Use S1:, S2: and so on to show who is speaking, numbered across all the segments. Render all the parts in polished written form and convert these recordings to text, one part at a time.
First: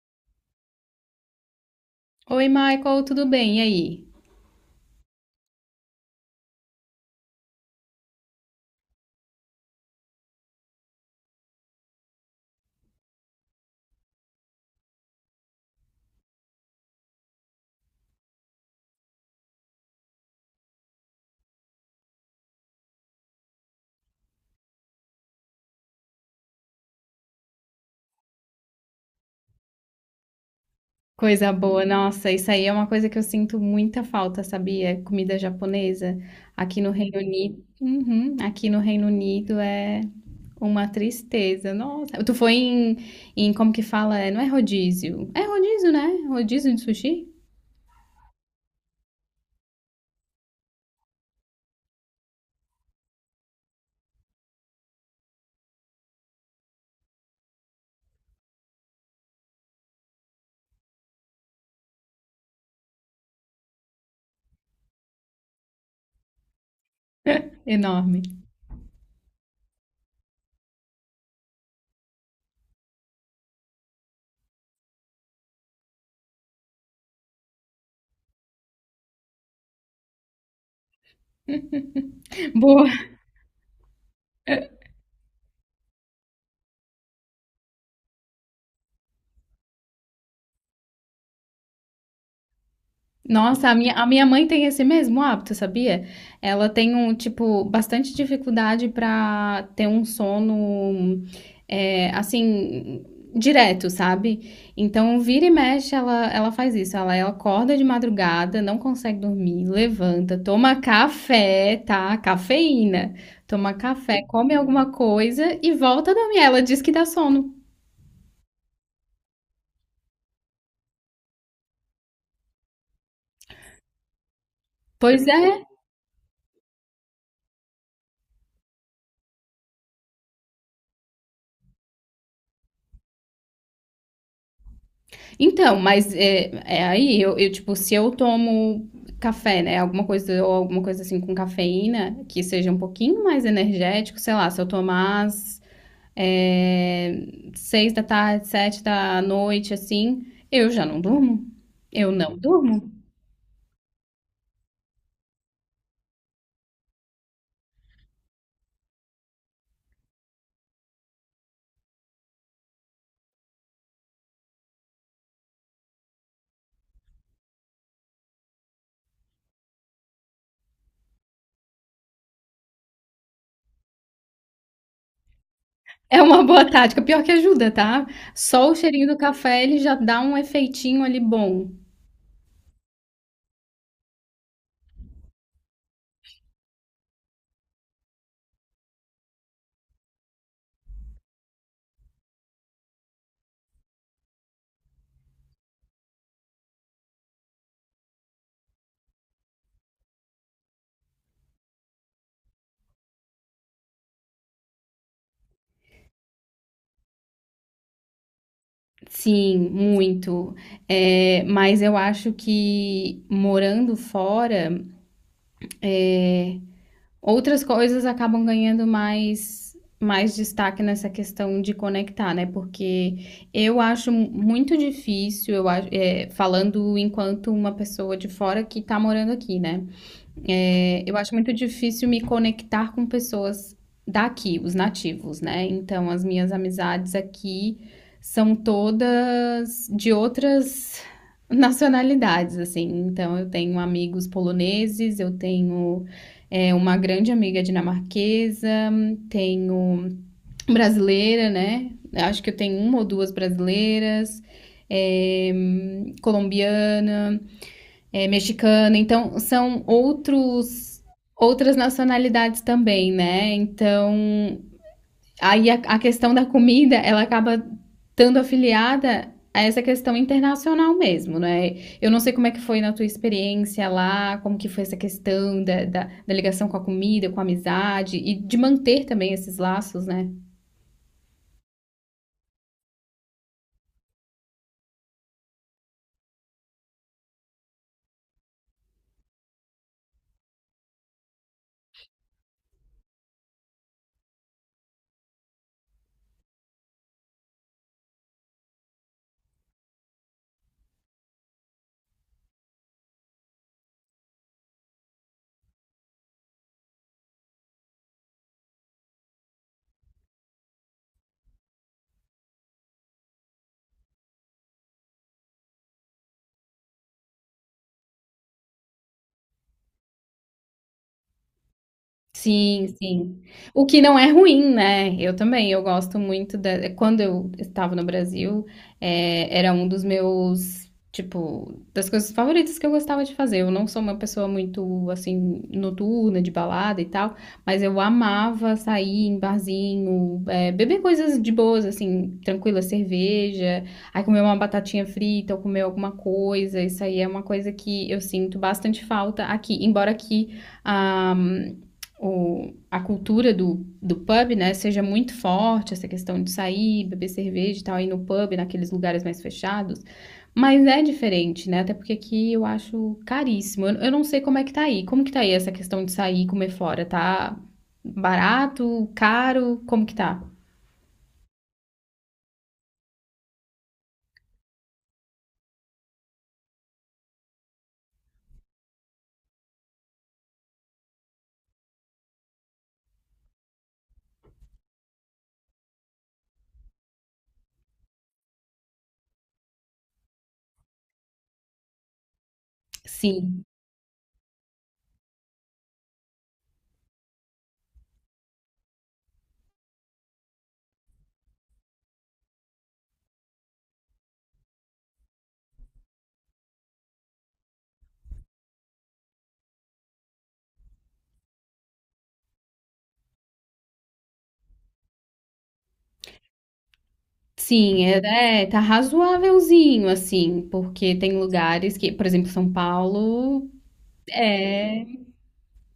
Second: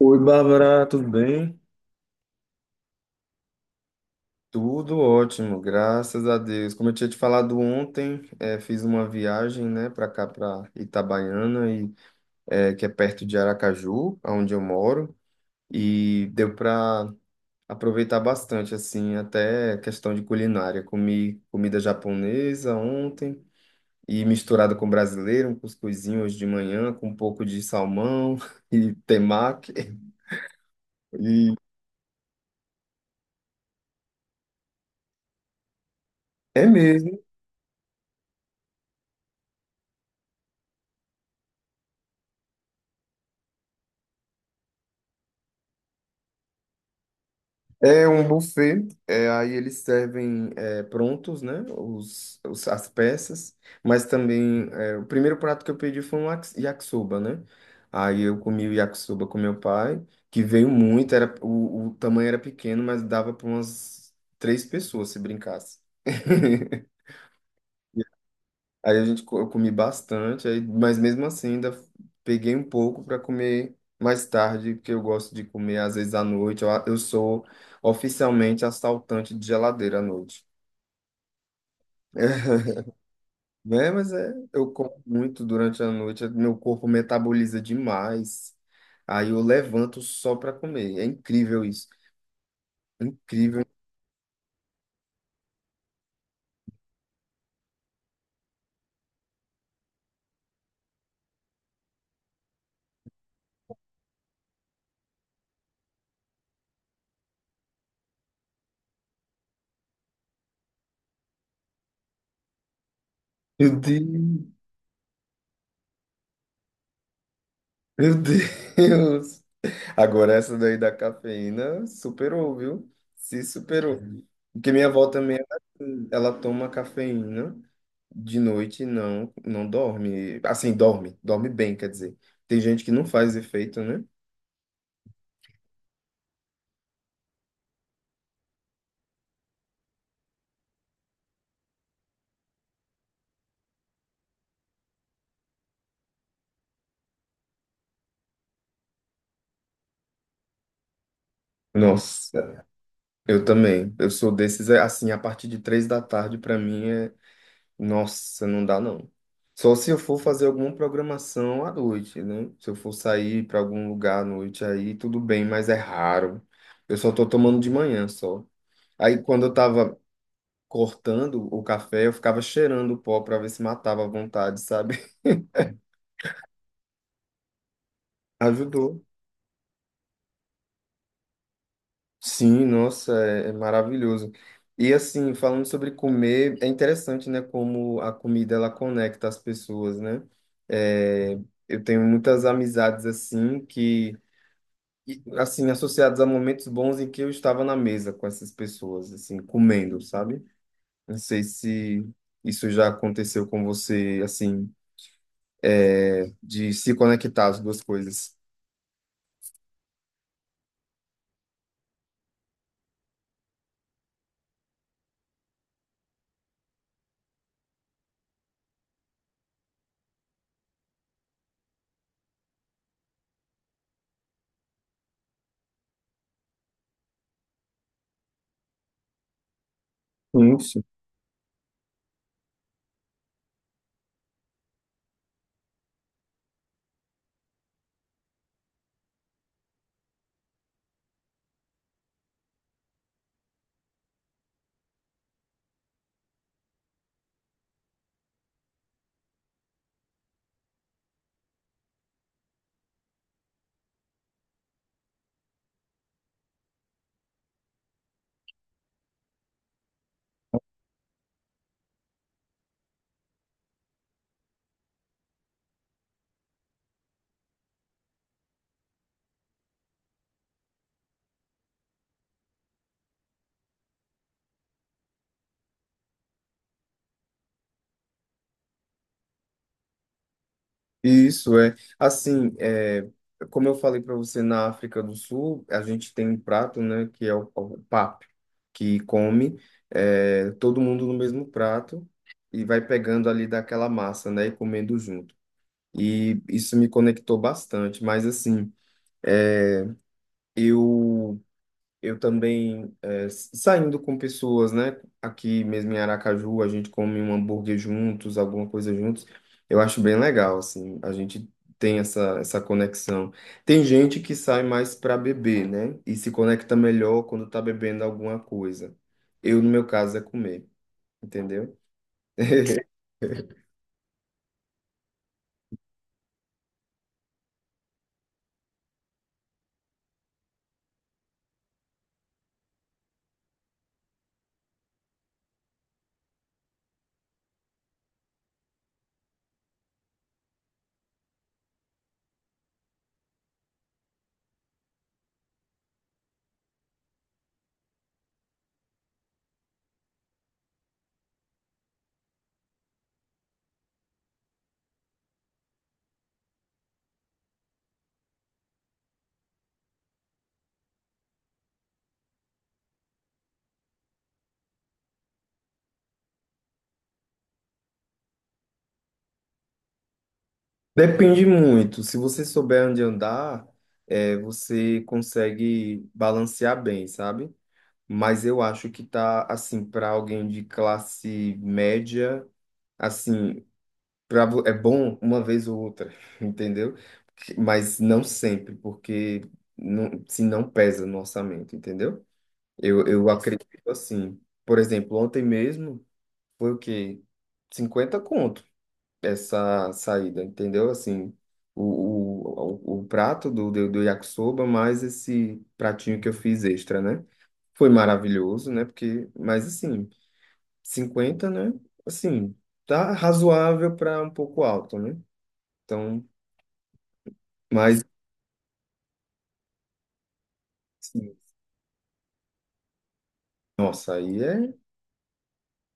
S1: Oi, Bárbara, tudo bem?
S2: Oi, Michael, tudo bem? E aí?
S1: Tudo ótimo, graças a Deus. Como eu tinha te falado ontem, fiz uma viagem, né, para cá, para Itabaiana, e, que é perto de Aracaju, onde eu moro, e deu para aproveitar bastante, assim, até questão de culinária. Comi comida japonesa ontem, e misturada com brasileiro, um cuscuzinho hoje de manhã, com um pouco de salmão e temaki.
S2: Coisa
S1: E
S2: boa, nossa, isso aí é uma coisa que eu sinto muita falta, sabia? Comida japonesa
S1: é
S2: aqui no Reino
S1: mesmo.
S2: Unido. Uhum, aqui no Reino Unido é uma tristeza. Nossa, tu foi em, em como que fala? Não é rodízio? É rodízio, né? Rodízio de sushi?
S1: É um buffet, é, aí eles servem é, prontos, né? As peças, mas também é, o primeiro prato que eu pedi foi um yakisoba, né? Aí eu comi o yakisoba com meu pai, que veio muito, era, o tamanho era pequeno, mas dava para umas três pessoas se brincasse.
S2: Enorme.
S1: Aí a gente, eu comi bastante, aí, mas mesmo assim ainda peguei um pouco para comer mais tarde, porque eu gosto de comer às vezes à noite. Eu, eu sou oficialmente assaltante de geladeira à noite.
S2: Boa.
S1: É, mas é, eu como muito durante a noite, meu corpo metaboliza demais. Aí eu levanto só para comer. É incrível isso. Incrível.
S2: Nossa, a minha mãe tem esse mesmo hábito, sabia? Ela tem um, tipo, bastante dificuldade pra ter um sono, é, assim, direto, sabe? Então, vira e mexe, ela faz isso. Ela acorda de madrugada, não consegue dormir, levanta, toma café, tá? Cafeína. Toma
S1: Meu
S2: café,
S1: Deus,
S2: come alguma coisa e volta a dormir. Ela diz que dá sono.
S1: meu Deus. Agora essa daí da cafeína superou, viu? Se superou. Porque minha avó
S2: Pois
S1: também, ela,
S2: é.
S1: ela toma cafeína de noite e não dorme. Assim, dorme, dorme bem, quer dizer. Tem gente que não faz efeito, né?
S2: Então, mas é, é aí eu, tipo, se eu tomo café, né? Alguma coisa, ou alguma coisa assim com cafeína, que seja um pouquinho mais energético, sei lá, se eu tomar às é, seis da tarde, sete da noite, assim, eu já não durmo. Eu não
S1: Nossa,
S2: durmo.
S1: eu também. Eu sou desses, é, assim, a partir de três da tarde, pra mim, é. Nossa, não dá não. Só se eu for fazer alguma programação à noite, né? Se eu for sair para algum lugar à noite, aí tudo bem, mas é raro. Eu só tô tomando de manhã só. Aí quando eu tava cortando o café, eu ficava cheirando o pó para ver se matava à vontade, sabe?
S2: É uma boa tática, pior que ajuda, tá? Só o
S1: Ajudou.
S2: cheirinho do café, ele já dá um efeitinho ali bom.
S1: Sim, nossa, é, é maravilhoso. E assim, falando sobre comer, é interessante, né, como a comida ela conecta as pessoas, né? É, eu tenho muitas amizades assim que e, assim, associados a momentos bons em que eu estava na mesa com essas pessoas, assim, comendo, sabe? Não sei se isso já aconteceu com você, assim, de se conectar as duas coisas.
S2: Sim, muito. É, mas eu acho que morando fora. Outras coisas acabam ganhando mais destaque nessa questão de conectar, né? Porque eu acho muito difícil, eu acho, é, falando enquanto uma pessoa de fora que tá morando aqui, né?
S1: Isso.
S2: É, eu acho muito difícil me conectar com pessoas daqui, os nativos, né? Então, as minhas amizades aqui são todas de outras nacionalidades, assim. Então, eu tenho amigos poloneses, eu tenho é, uma grande amiga dinamarquesa, tenho brasileira, né? Acho que eu tenho uma ou duas brasileiras, é, colombiana é, mexicano. Então, são outros outras nacionalidades também, né? Então, aí a questão da comida, ela acaba estando afiliada a essa questão internacional mesmo, né? Eu não sei como é que foi na tua experiência lá, como que foi essa questão da ligação com a comida, com a amizade e de manter também esses laços, né?
S1: Isso é, assim, é, como eu falei para você, na África do Sul, a gente tem um prato, né, que é o pap, que come é, todo mundo no mesmo prato e vai pegando ali daquela massa, né, e comendo junto. E isso me conectou bastante, mas assim, Eu, eu também, é, saindo com pessoas, né? Aqui mesmo em Aracaju, a gente come um hambúrguer juntos, alguma coisa juntos. Eu acho bem legal, assim, a gente tem essa, essa conexão. Tem gente que sai mais para beber, né? E se conecta melhor quando tá bebendo alguma coisa. Eu, no meu caso, é comer, entendeu?
S2: Sim, sim. O que não é ruim, né. Eu também, eu gosto muito da quando eu estava no Brasil, era um dos meus, tipo, das coisas favoritas que eu gostava de fazer. Eu não sou uma pessoa muito, assim, noturna, de balada e tal, mas eu amava sair em barzinho, beber coisas de boas, assim, tranquila cerveja, aí comer uma batatinha frita ou comer alguma coisa. Isso aí é uma coisa que eu sinto bastante falta aqui, embora aqui, ah a cultura do pub, né, seja muito forte, essa questão de sair, beber cerveja e tal, ir no pub, naqueles lugares mais fechados. Mas é diferente, né? Até porque aqui eu acho caríssimo. Eu não sei como é que tá aí. Como que tá aí essa questão de sair e comer fora? Tá barato, caro? Como que tá?
S1: Depende muito. Se você souber onde andar, é, você consegue balancear bem, sabe? Mas eu acho que tá assim para alguém de classe média, assim, pra, é bom uma vez ou outra, entendeu? Mas não sempre, porque não, se não pesa no orçamento, entendeu? Eu
S2: Sim.
S1: acredito assim. Por exemplo, ontem mesmo foi o quê? 50 conto essa saída, entendeu? Assim, o, o prato do, do, do yakisoba mais esse pratinho que eu fiz extra, né? Foi maravilhoso, né? Porque, mas assim, cinquenta, né? Assim, tá razoável para um pouco alto, né? Então, mas,
S2: Sim, é, é, tá razoávelzinho, assim, porque
S1: assim,
S2: tem lugares que, por exemplo, São Paulo,
S1: nossa, aí é.
S2: é.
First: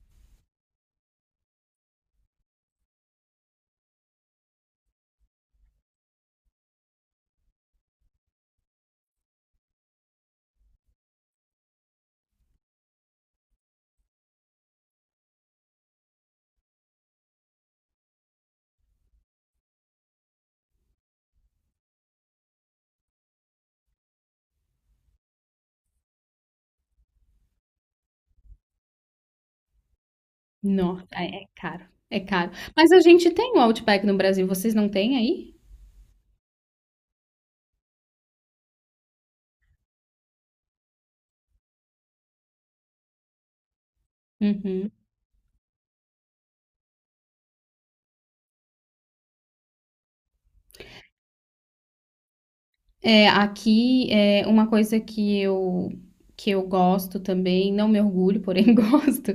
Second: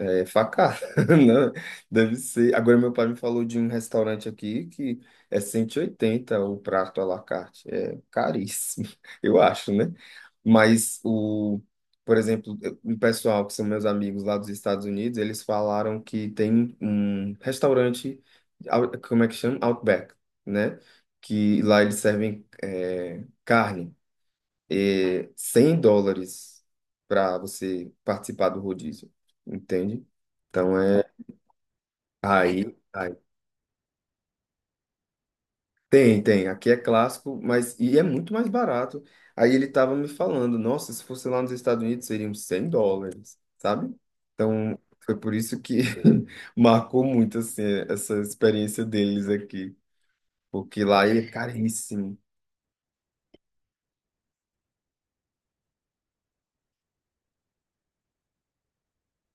S1: É facada, né? Deve ser. Agora, meu pai me falou de um restaurante aqui que é 180 o prato à la carte. É caríssimo, eu acho, né? Mas, o, por exemplo, o pessoal que são meus amigos lá dos Estados Unidos, eles falaram que tem um restaurante, como é que chama? Outback, né? Que lá eles servem é, carne é, 100 dólares para você participar do rodízio, entende? Então é
S2: Nossa, é, é caro, é caro.
S1: aí,
S2: Mas a
S1: aí
S2: gente tem o Outback no Brasil, vocês não têm aí?
S1: tem, tem, aqui é clássico, mas e é muito mais barato. Aí ele tava me falando, nossa, se fosse lá nos Estados Unidos seriam US$ 100, sabe? Então
S2: Uhum.
S1: foi por isso que marcou muito assim essa experiência deles aqui, porque lá ele é caríssimo.
S2: É, aqui é uma coisa que eu gosto também, não me orgulho, porém gosto,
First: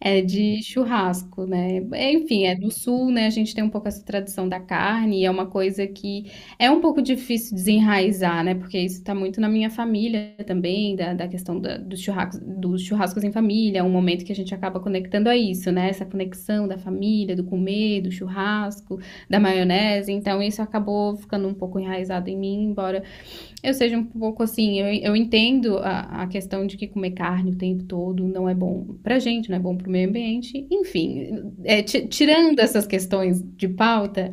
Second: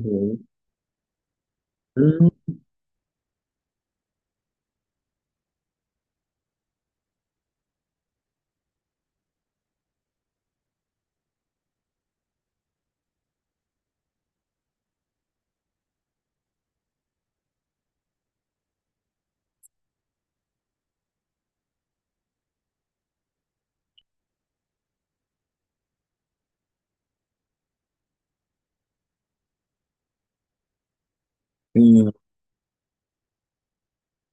S2: é de churrasco, né? Enfim, é do sul, né? A gente tem um pouco essa tradição da carne, e é uma coisa que é um pouco difícil desenraizar, né? Porque isso está muito na minha família também, da questão da- dos churrascos em família, é um momento que a gente acaba conectando a isso, né? Essa conexão da família, do comer, do churrasco, da maionese. Então, isso acabou ficando um pouco enraizado em mim, embora eu seja um pouco assim, eu entendo a questão de que comer carne o tempo todo não é bom pra gente, não é bom pro meio ambiente, enfim, é, ti-
S1: Hum,
S2: tirando essas questões de pauta,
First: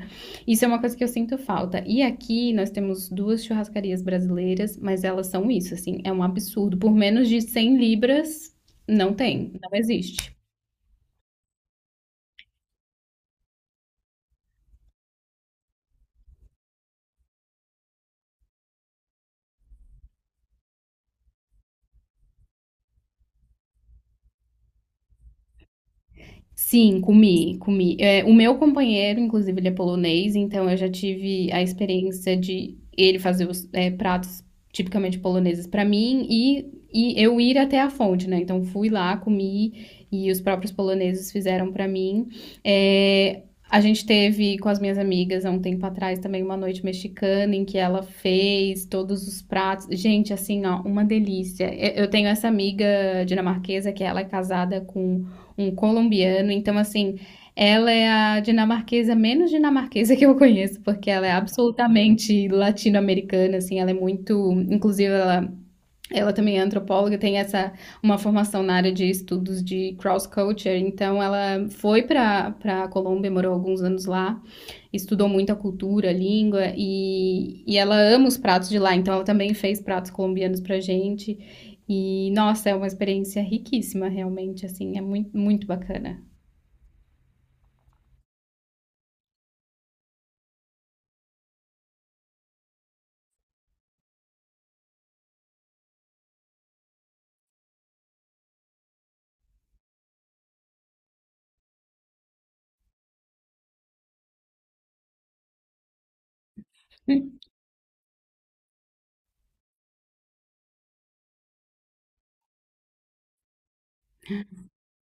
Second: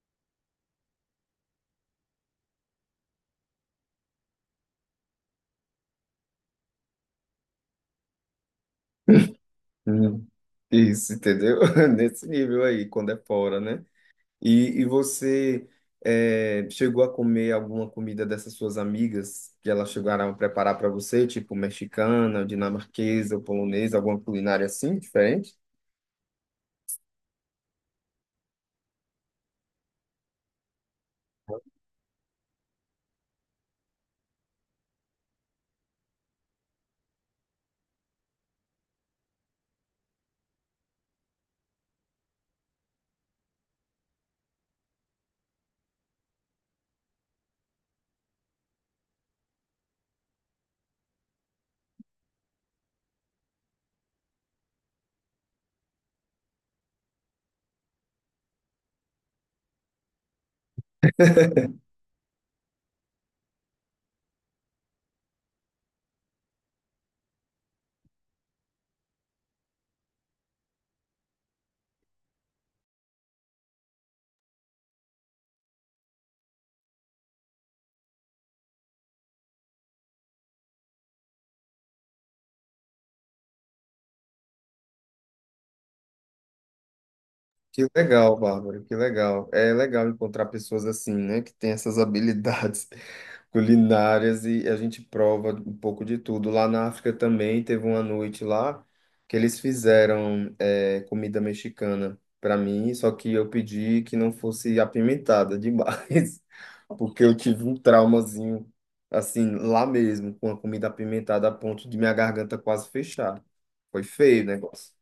S2: isso é uma coisa que eu sinto falta. E aqui nós temos duas churrascarias brasileiras, mas elas são isso, assim, é um absurdo. Por menos de 100 libras, não tem, não
S1: hum.
S2: existe.
S1: Isso, entendeu? Nesse nível aí, quando é fora, né? E você chegou a comer alguma comida dessas suas amigas que elas chegaram a preparar para você, tipo mexicana, dinamarquesa, polonesa, alguma culinária assim, diferente?
S2: Sim, comi, comi. É, o meu companheiro, inclusive, ele é polonês, então eu já tive a experiência de ele fazer os é, pratos tipicamente poloneses para mim e eu ir até a fonte, né? Então fui lá, comi e os próprios poloneses fizeram para mim. É, a gente teve com as minhas amigas há um tempo atrás também uma noite mexicana em que ela fez todos os pratos. Gente, assim, ó, uma delícia. Eu tenho essa amiga dinamarquesa que ela é casada com um colombiano. Então, assim, ela é a dinamarquesa menos dinamarquesa que eu conheço, porque ela é absolutamente latino-americana, assim, ela é muito, inclusive ela também é antropóloga, tem essa uma formação na área de estudos de cross culture, então ela foi para a Colômbia, morou alguns anos lá, estudou muito a cultura, a língua e ela ama os pratos de lá, então ela também fez pratos colombianos pra gente. E nossa, é uma experiência riquíssima, realmente, assim, é muito, muito bacana.
S1: Que legal, Bárbara, que legal. É legal encontrar pessoas assim, né, que têm essas habilidades culinárias e a gente prova um pouco de tudo. Lá na África também teve uma noite lá que eles fizeram é, comida mexicana para mim, só que eu pedi que não fosse apimentada demais, porque eu tive um traumazinho assim lá mesmo com a comida apimentada a ponto de minha garganta quase fechar. Foi feio o negócio.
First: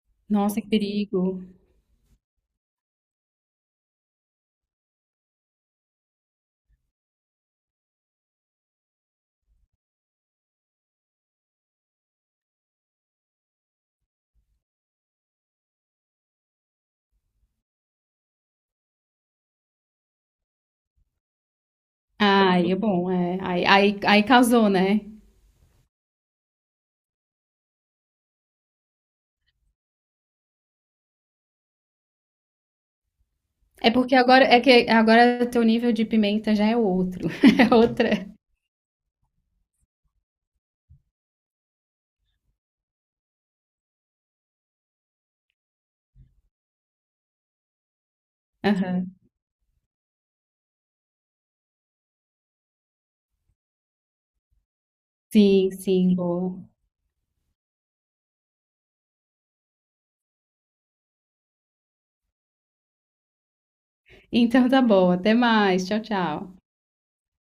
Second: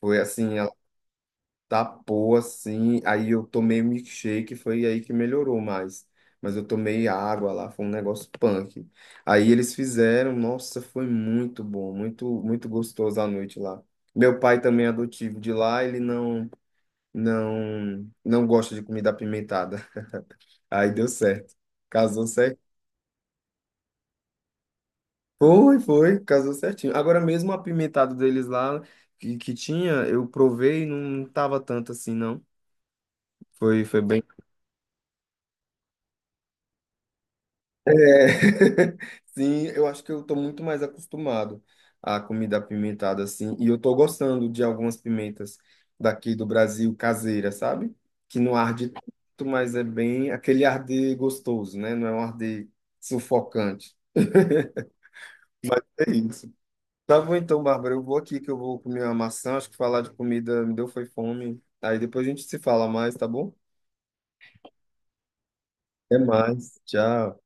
S1: Foi assim,
S2: Nossa, que perigo.
S1: tapou assim, aí eu tomei um milkshake, foi aí que melhorou mais. Mas eu tomei água lá, foi um negócio punk. Aí eles fizeram, nossa, foi muito bom, muito muito gostoso a noite lá. Meu pai também é adotivo de lá, ele não gosta de comida apimentada. Aí deu certo. Casou certo.
S2: Ai, é bom, é. Aí, aí, aí causou, né?
S1: Foi, foi, casou certinho. Agora mesmo o apimentado deles lá que tinha, eu provei e não tava tanto assim, não. Foi,
S2: É
S1: foi
S2: porque
S1: bem.
S2: agora é que agora teu nível de pimenta já é outro, é
S1: É,
S2: outra.
S1: sim, eu acho que eu tô muito mais acostumado à comida apimentada, assim, e eu tô gostando de algumas pimentas daqui do Brasil, caseira, sabe? Que não arde
S2: Aham.
S1: tanto, mas é bem aquele arde gostoso, né? Não é um arde sufocante.
S2: Sim,
S1: É
S2: sim,
S1: isso.
S2: boa.
S1: Tá bom então, Bárbara, eu vou aqui que eu vou comer uma maçã, acho que falar de comida me deu foi fome. Aí depois a gente se fala mais, tá bom?
S2: Então tá bom, até mais. Tchau,
S1: Até
S2: tchau.
S1: mais, tchau.